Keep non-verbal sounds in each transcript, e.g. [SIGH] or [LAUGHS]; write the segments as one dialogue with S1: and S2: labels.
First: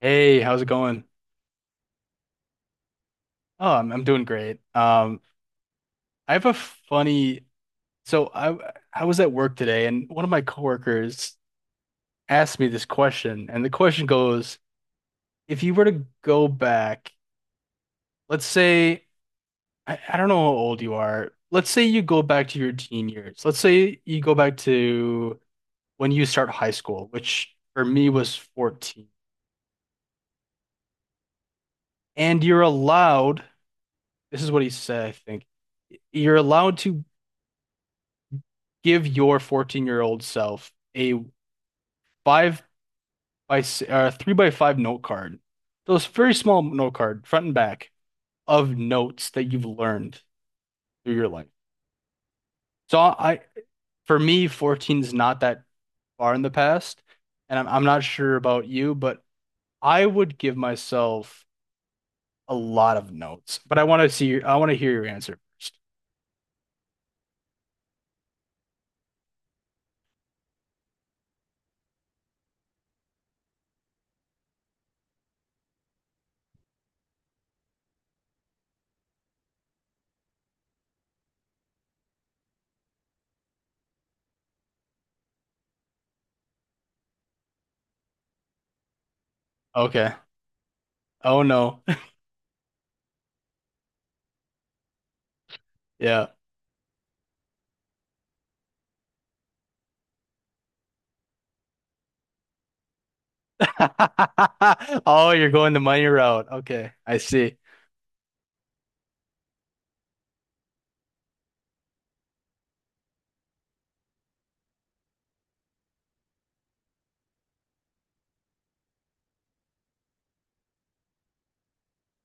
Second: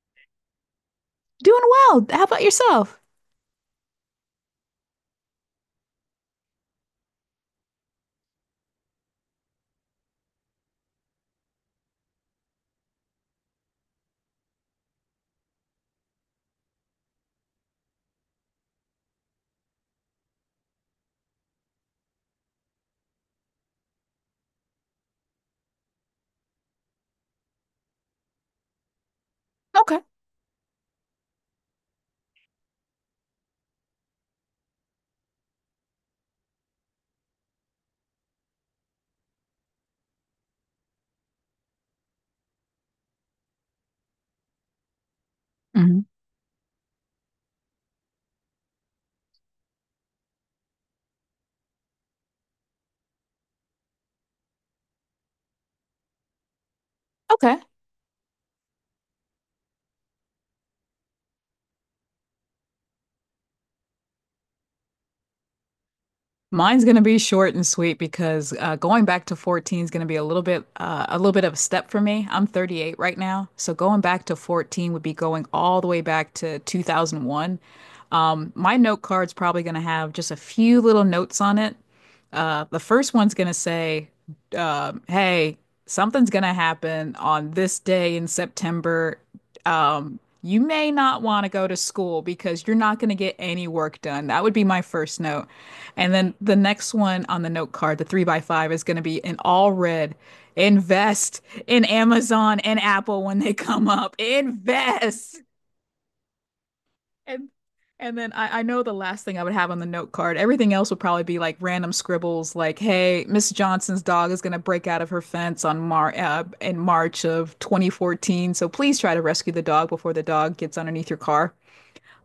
S1: Hey, how's it going?
S2: Doing well. How about yourself?
S1: Oh, I'm doing great. I have a funny. So I was at work today, and one of my coworkers asked me this question, and the question goes, if you were to go back, let's say I don't know how old you are. Let's say you go back to your teen years. Let's say you go back to when you start high school, which for me was 14,
S2: Okay.
S1: and you're allowed. This is what he said, I think. You're allowed to give your 14-year-old self a five three by five note card. So
S2: Mhm.
S1: it's a very small note card, front and back, of notes that you've learned through your life. So I, for me, 14 is not that far in the past,
S2: Okay.
S1: and I'm not sure about you, but I would give myself a lot of notes. But I want to hear your answer first.
S2: Mine's going to be short and sweet because going back to 14 is going to be a little bit of a step for me. I'm 38 right now, so going back to 14 would be going all the way back to 2001. My note card's probably going to have just a few little notes on it. The first one's going to say, "Hey, something's going to happen on this day in September.
S1: Okay.
S2: You may not
S1: Oh
S2: want to go to
S1: no. [LAUGHS]
S2: school because you're not going to get any work done." That would be my first note. And
S1: Yeah.
S2: then the next one on the note card, the three by five, is going to be in all red. Invest in Amazon and Apple when they
S1: [LAUGHS]
S2: come up.
S1: Oh,
S2: Invest.
S1: you're going the money route. Okay, I
S2: And
S1: see.
S2: and then I know the last thing I would have on the note card. Everything else would probably be like random scribbles, like "Hey, Miss Johnson's dog is going to break out of her fence on Mar in March of 2014, so please try to rescue the dog before the dog gets underneath your car."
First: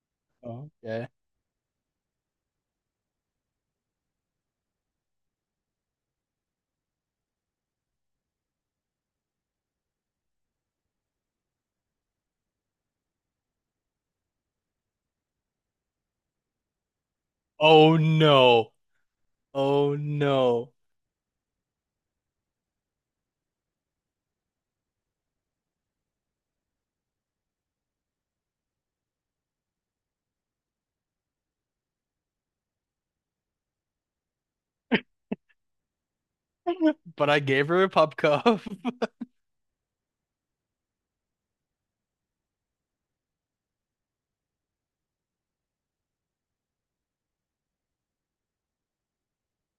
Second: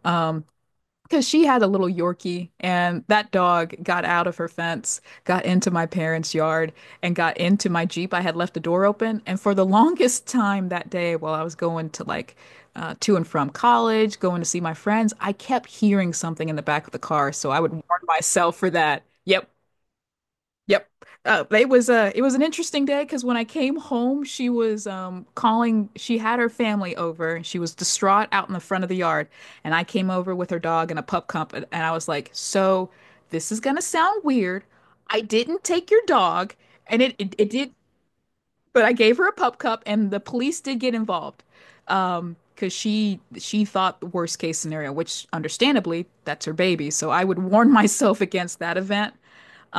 S2: Um,
S1: Okay.
S2: because she had a little Yorkie, and that dog got out of her fence, got into my parents' yard, and got into my Jeep. I had left the door open. And for the longest time that day, while I was going to to and from college, going to see my friends, I kept hearing something in the back of the car. So I would warn
S1: Oh
S2: myself for
S1: no.
S2: that. Yep.
S1: Oh no.
S2: Yep. It was a it was an interesting day because when I came home, she was calling. She had her family over, and she was distraught out in the front of the yard. And I came over with her dog and a pup cup, and I was like, "So, this is gonna sound weird. I didn't take your dog, and it
S1: [LAUGHS] But
S2: it,
S1: I
S2: it
S1: gave
S2: did,
S1: her a pop cup.
S2: but I
S1: [LAUGHS]
S2: gave her a pup cup, and the police did get involved, because she thought the worst case scenario, which understandably, that's her baby. So I would warn [LAUGHS] myself against that event.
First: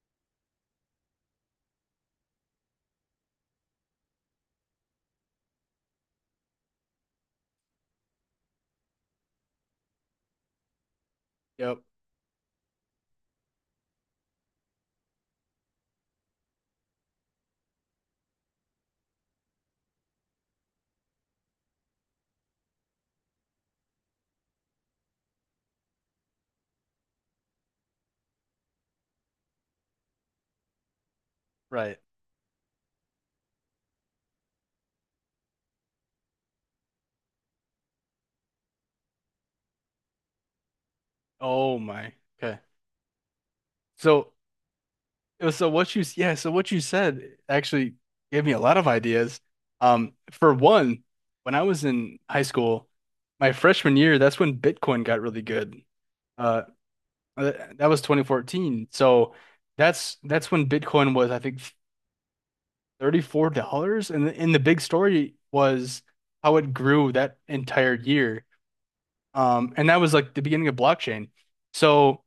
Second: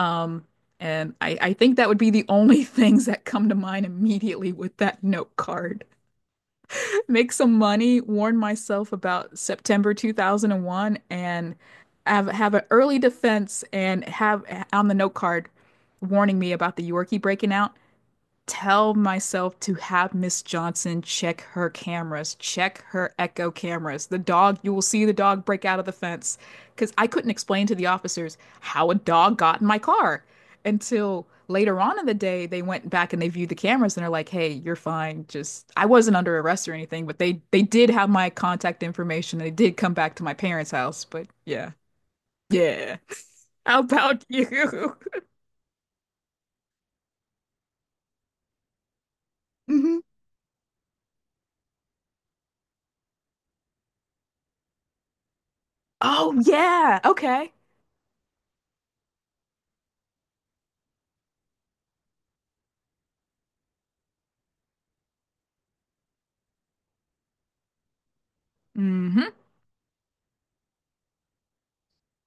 S2: Um, I think that would be the only [LAUGHS] things that come to mind immediately with that note card. [LAUGHS] Make some money, warn myself about September 2001, and
S1: Yep.
S2: have an early defense and have on the note card warning me about the Yorkie breaking out tell myself to have Miss Johnson check her cameras, check her echo cameras. The dog, you will see the dog break out of the fence. Because I couldn't explain to the officers how a dog got in my car until later on
S1: Right.
S2: in the day they went back and they viewed the cameras and they're like, hey, you're fine. Just I wasn't under arrest or anything, but they did have my contact information. They did come back to my parents' house. But yeah.
S1: Oh my. Okay.
S2: Yeah. [LAUGHS] How about
S1: So
S2: you? [LAUGHS]
S1: so what you said actually gave me a lot of ideas.
S2: Mhm.
S1: For one, when I was in high school, my freshman year, that's when Bitcoin got really good.
S2: Oh
S1: Uh,
S2: yeah. Okay.
S1: that was 2014. So that's when Bitcoin was, I think, $34. And and the big story was how it grew that entire year.
S2: Hmm.
S1: And that was like the beginning of blockchain. So,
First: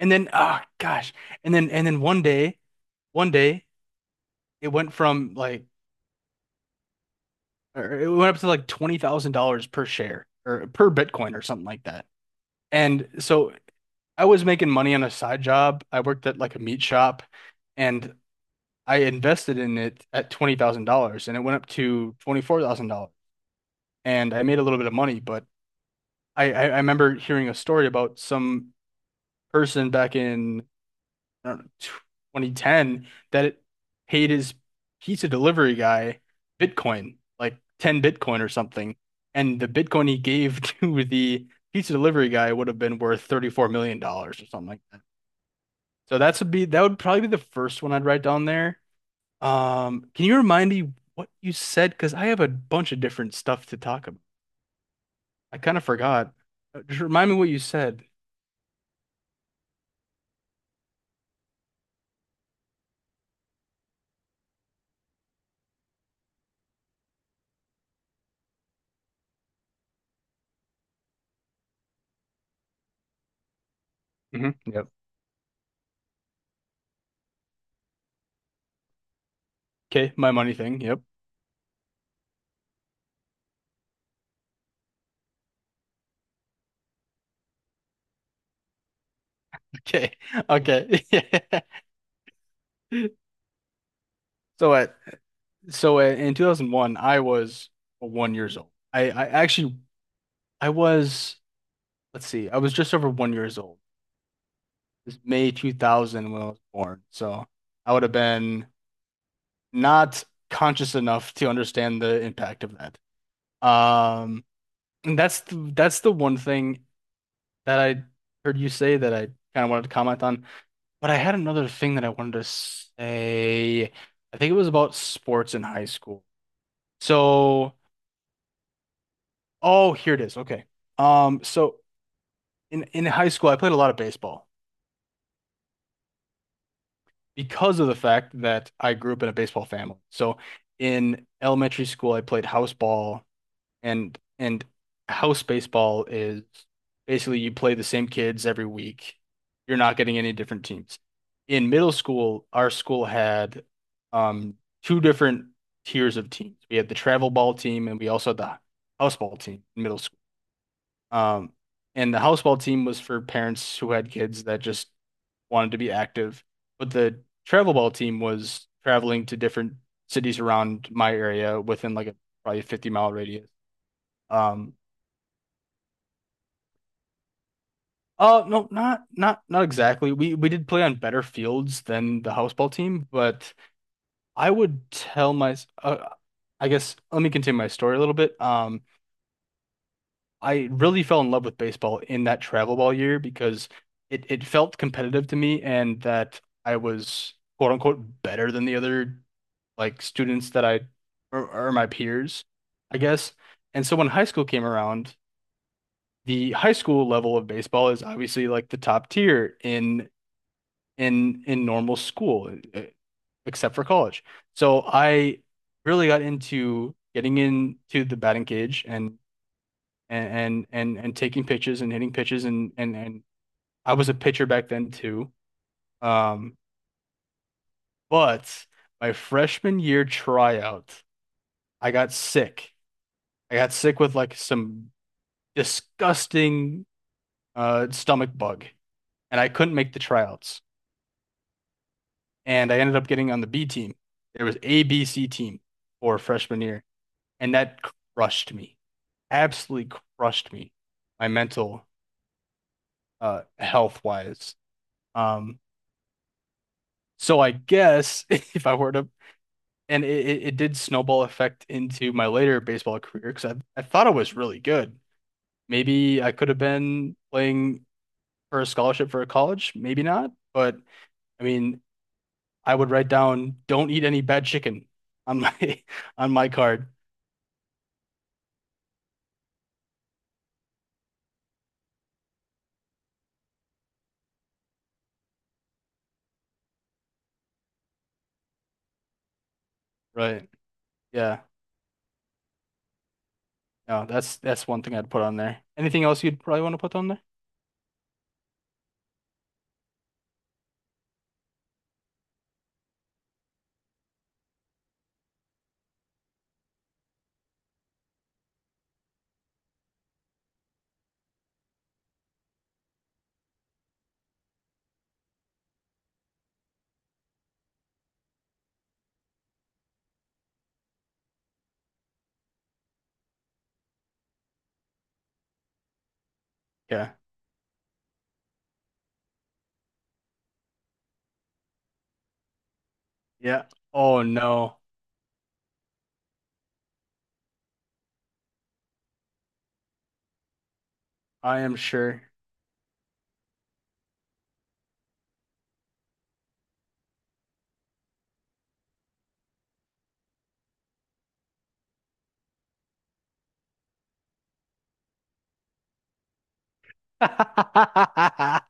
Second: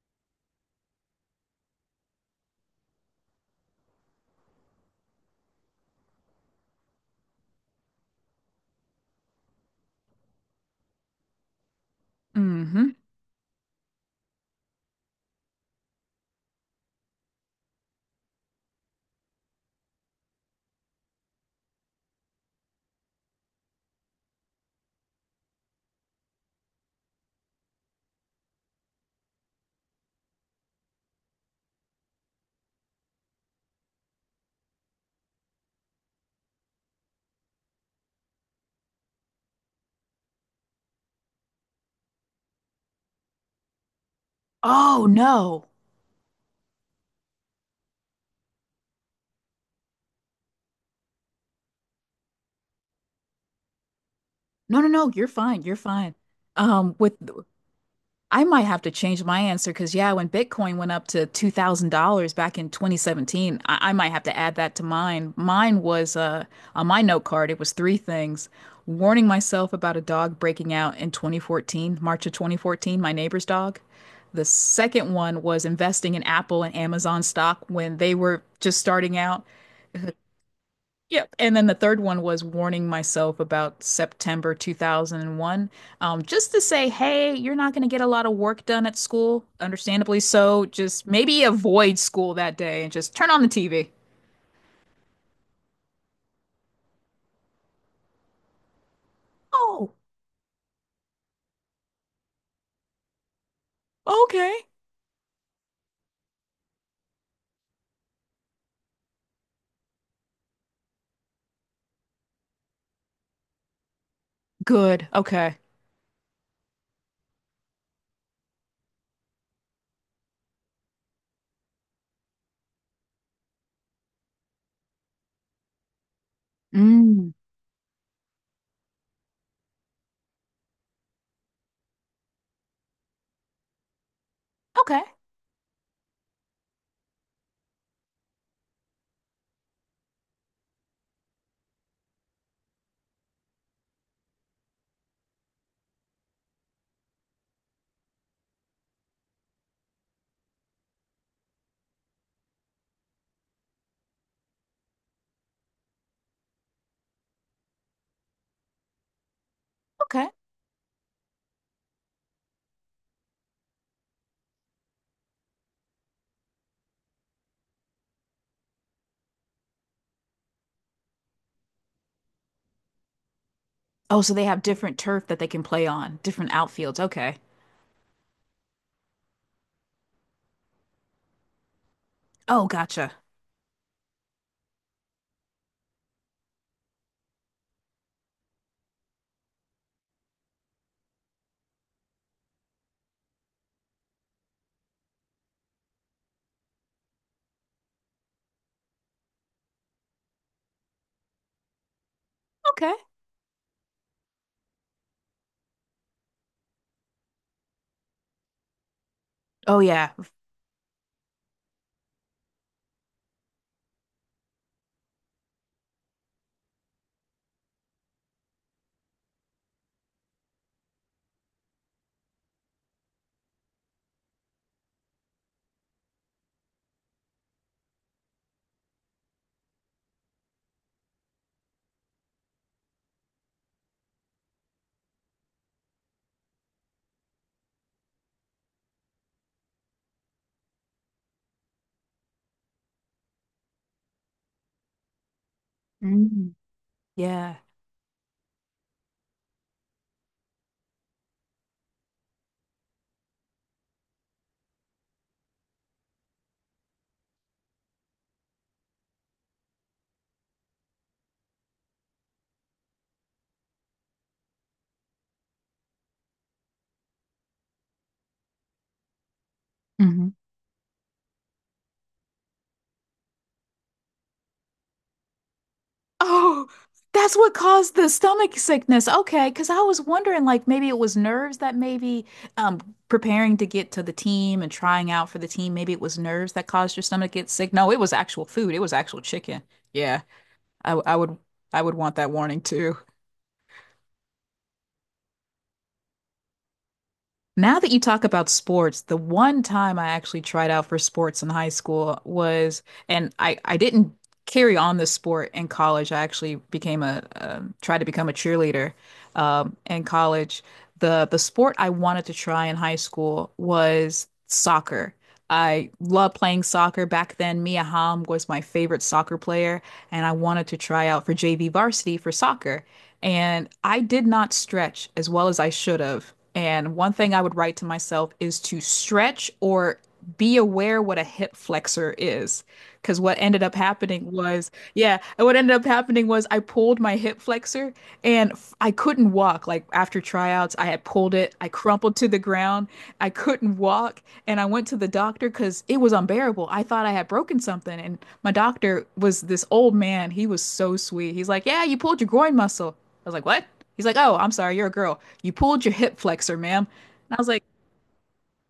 S1: and then, ah, gosh, and then one day, it went from like, it went up to like $20,000 per share or per Bitcoin or something like that.
S2: Hmm.
S1: And so I was making money on a side job. I worked at like a meat shop and I invested in it at $20,000 and it went up to $24,000. And I made a little bit of money, but I remember hearing a story about some person back in I don't know, 2010 that it paid his pizza delivery guy Bitcoin, like 10 Bitcoin or something. And the Bitcoin he gave [LAUGHS] to the pizza delivery guy would have been worth $34 million dollars or something like that.
S2: Oh no.
S1: That would probably be the first one I'd write down there. Can you remind me what you said? Because I have a bunch of different stuff to talk about.
S2: No, no, no, you're
S1: I
S2: fine. You're
S1: kind of
S2: fine.
S1: forgot. Uh, Just
S2: With
S1: remind me what you said.
S2: I might have to change my answer because yeah, when Bitcoin went up to $2,000 back in 2017, I might have to add that to mine. Mine was on my note card, it was three things. Warning myself about a dog breaking out in 2014, March of 2014, my neighbor's dog. The
S1: Hmm Yep.
S2: second one was investing in Apple and Amazon stock when they were just starting out.
S1: Okay, my money thing. Yep.
S2: Yep. And then the third one was warning myself about September 2001, just to say, hey, you're not going to get a lot of work done at school,
S1: Okay.
S2: understandably
S1: [LAUGHS]
S2: so.
S1: Okay.
S2: Just maybe
S1: [LAUGHS]
S2: avoid school that day and just turn on the TV.
S1: So what? In 2001, I was 1 years old. I actually
S2: Oh,
S1: I was let's see, I was just over 1 years old.
S2: okay.
S1: It's May 2000 when I was born. So I would have been not conscious enough to understand the impact of that. Um,
S2: Good.
S1: and that's
S2: Okay.
S1: the, that's the one thing that I heard you say that I kind of wanted to comment on. But I had another thing that I wanted to say. I think it was about sports in high school.
S2: Mm.
S1: So, oh, here it is. Okay. So in high school, I played a lot of baseball
S2: Okay.
S1: because of the fact that I grew up in a baseball family. So in elementary school, I played house ball and house baseball is basically you play the same kids every week. You're not getting any different teams. In middle school, our school had um two different tiers of teams. We had the travel ball team and we also had the house ball team in middle school.
S2: Okay.
S1: Um, and the house ball team was for parents who had kids that just wanted to be active, but the travel ball team was traveling to different cities around my area within like a probably a 50-mile radius.
S2: Oh, so they have
S1: Um,
S2: different turf that they can play on, different outfields. Okay.
S1: oh no, not exactly. We did play on better fields than the house
S2: Oh,
S1: ball team,
S2: gotcha.
S1: but I would tell my uh, I guess let me continue my story a little bit. I really fell in love with baseball in that travel ball year because it felt competitive to me and that I was quote unquote better than the other like students that or my peers,
S2: Okay.
S1: I guess. And so when high school came around, the high school level of baseball is obviously like the top tier
S2: Oh,
S1: in
S2: yeah.
S1: in normal school, except for college. So I really got into getting into the batting cage and taking pitches and hitting pitches and I was a pitcher back then too. Um, but my freshman year tryout, I got sick I got sick with like some disgusting stomach bug, and I couldn't make the tryouts. And I ended up getting on the B team. There was A, B, C team for
S2: Mm.
S1: freshman year, and
S2: Yeah.
S1: that crushed me. Absolutely crushed me, my mental health wise. Um, so I guess [LAUGHS] if I were to, and it did snowball effect into my later baseball career because I thought I was really good. Maybe I could have been playing for a scholarship for a college, maybe
S2: Mhm.
S1: not. But I mean, I would write down don't eat any bad chicken on my [LAUGHS] on my
S2: Oh,
S1: card.
S2: that's what caused the stomach sickness. Okay, because I was wondering, like, maybe it was nerves that maybe um preparing to get to the team and trying out for the team, maybe it was nerves that caused your stomach to get sick. No, it was actual food. It was actual chicken. Yeah,
S1: Right.
S2: I would
S1: Yeah.
S2: I would want that warning too.
S1: No, that's one thing I'd put on there. Anything else you'd probably want to put on there?
S2: Now that you talk about sports, the one time I actually tried out for sports in high school was, and I didn't carry on the sport in college. I actually became a, tried to become a cheerleader in college. The sport I wanted to try in high school was soccer. I loved playing soccer back then. Mia Hamm was my favorite soccer player and I wanted to try out for JV varsity for soccer. And I did not stretch as well as I should have. And one
S1: Yeah.
S2: thing I would write to myself is to stretch or be aware what a hip flexor is. Because what ended
S1: Yeah.
S2: up
S1: Oh
S2: happening was,
S1: no.
S2: yeah, what ended up happening was I pulled my hip flexor and couldn't I couldn't walk. Like after tryouts, I had pulled it.
S1: I
S2: I
S1: am
S2: crumpled
S1: sure.
S2: to the ground. I couldn't walk, and I went to the doctor because it was unbearable. I thought I had broken something, and my doctor was this old man. He was so sweet. He's like, "Yeah, you pulled your groin muscle." I was like, "What?" He's like, "Oh, I'm sorry, you're a girl. You pulled your hip flexor, ma'am." And I was like
S1: [LAUGHS]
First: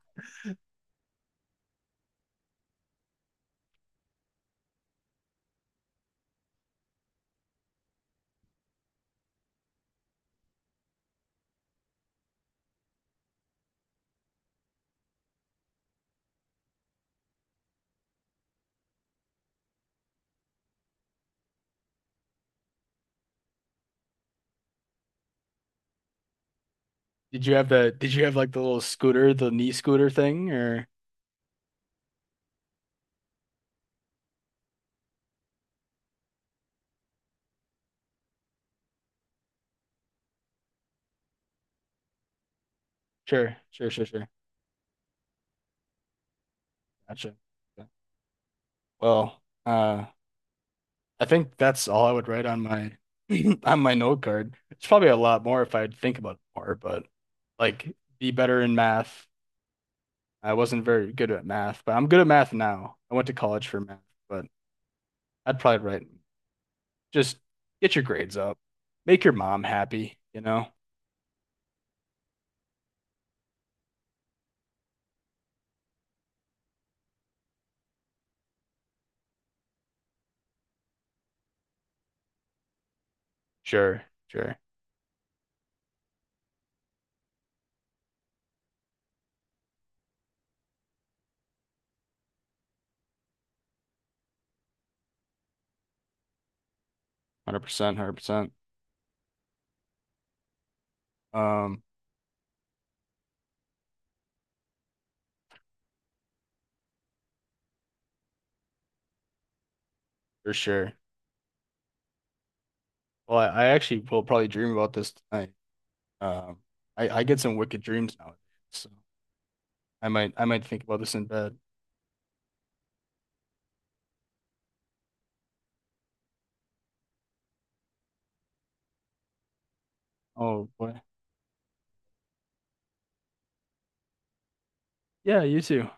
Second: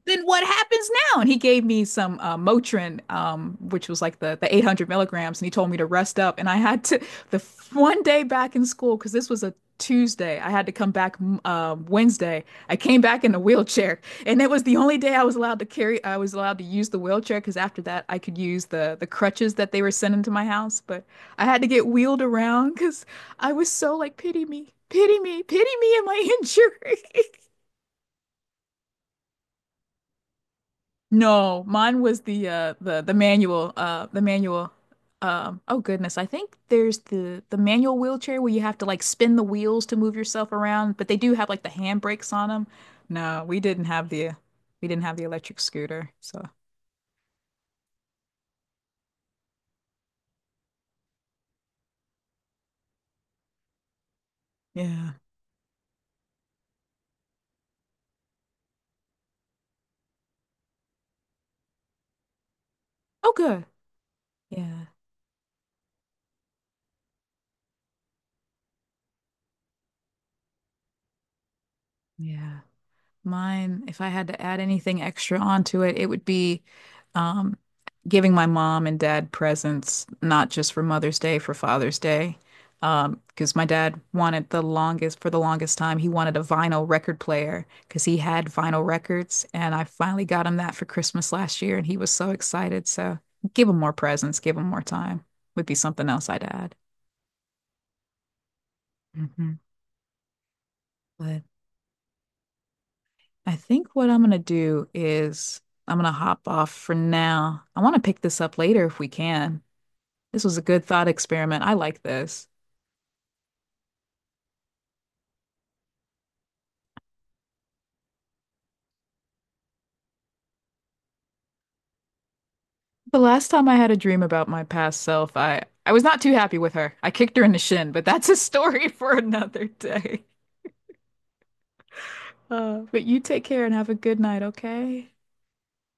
S2: then what happens now? And he gave me some Motrin, which was like the 800 milligrams, and he told me to rest up. And I had to [LAUGHS] the one day back in school because this was a Tuesday. I had to come back Wednesday. I came back in a wheelchair, [LAUGHS] and it was the only day I was allowed to carry. I was allowed to use the wheelchair because after that, I could use the crutches that they were sending to my house. But I had to get wheeled around because I was so like, pity me, pity me, pity me, and my injury. [LAUGHS]
S1: Did you have like the little scooter, the knee scooter thing or
S2: No, mine was the the manual oh goodness, I think there's the manual wheelchair where you have to like spin the wheels to move yourself around, but they do have like the handbrakes on them. No,
S1: sure, sure, sure, sure.
S2: we didn't have the electric scooter. So,
S1: Gotcha. Yeah. Well, I think that's all I would write on my [CLEARS THROAT] [LAUGHS] on my note card. It's probably
S2: yeah.
S1: a lot more if I'd think about it more, but like be better in math. I wasn't very good at math, but I'm good at math now. I went
S2: Oh
S1: to
S2: good.
S1: college for math, but
S2: Yeah.
S1: I'd probably write just get your grades up. Make your mom happy, you know?
S2: Yeah. Mine, if I had to add anything extra onto it, it would be um, giving my mom and dad presents, not just for Mother's Day, for Father's Day. Because my dad
S1: Sure,
S2: wanted
S1: sure.
S2: the longest, for the longest time, he wanted a vinyl record player because he had vinyl records. And I finally got him that for Christmas last year, and he was so excited. So give him more presents, give him more time would be something else I'd add.
S1: 100%, 100%.
S2: Hmm.
S1: Um,
S2: I think what I'm gonna do is I'm gonna hop off for now. I want to pick this up later if we can. This
S1: for
S2: was a good
S1: sure.
S2: thought experiment. I like this.
S1: Well, I actually will probably dream about this tonight. Um, I get some wicked dreams now, so I might think about this in bed.
S2: The last time I had a dream about my past self, I was not too happy with her. I kicked her in the shin, but that's a [LAUGHS] story for another day.
S1: Oh boy.
S2: But you take care and have a good night, okay?
S1: Yeah, you too.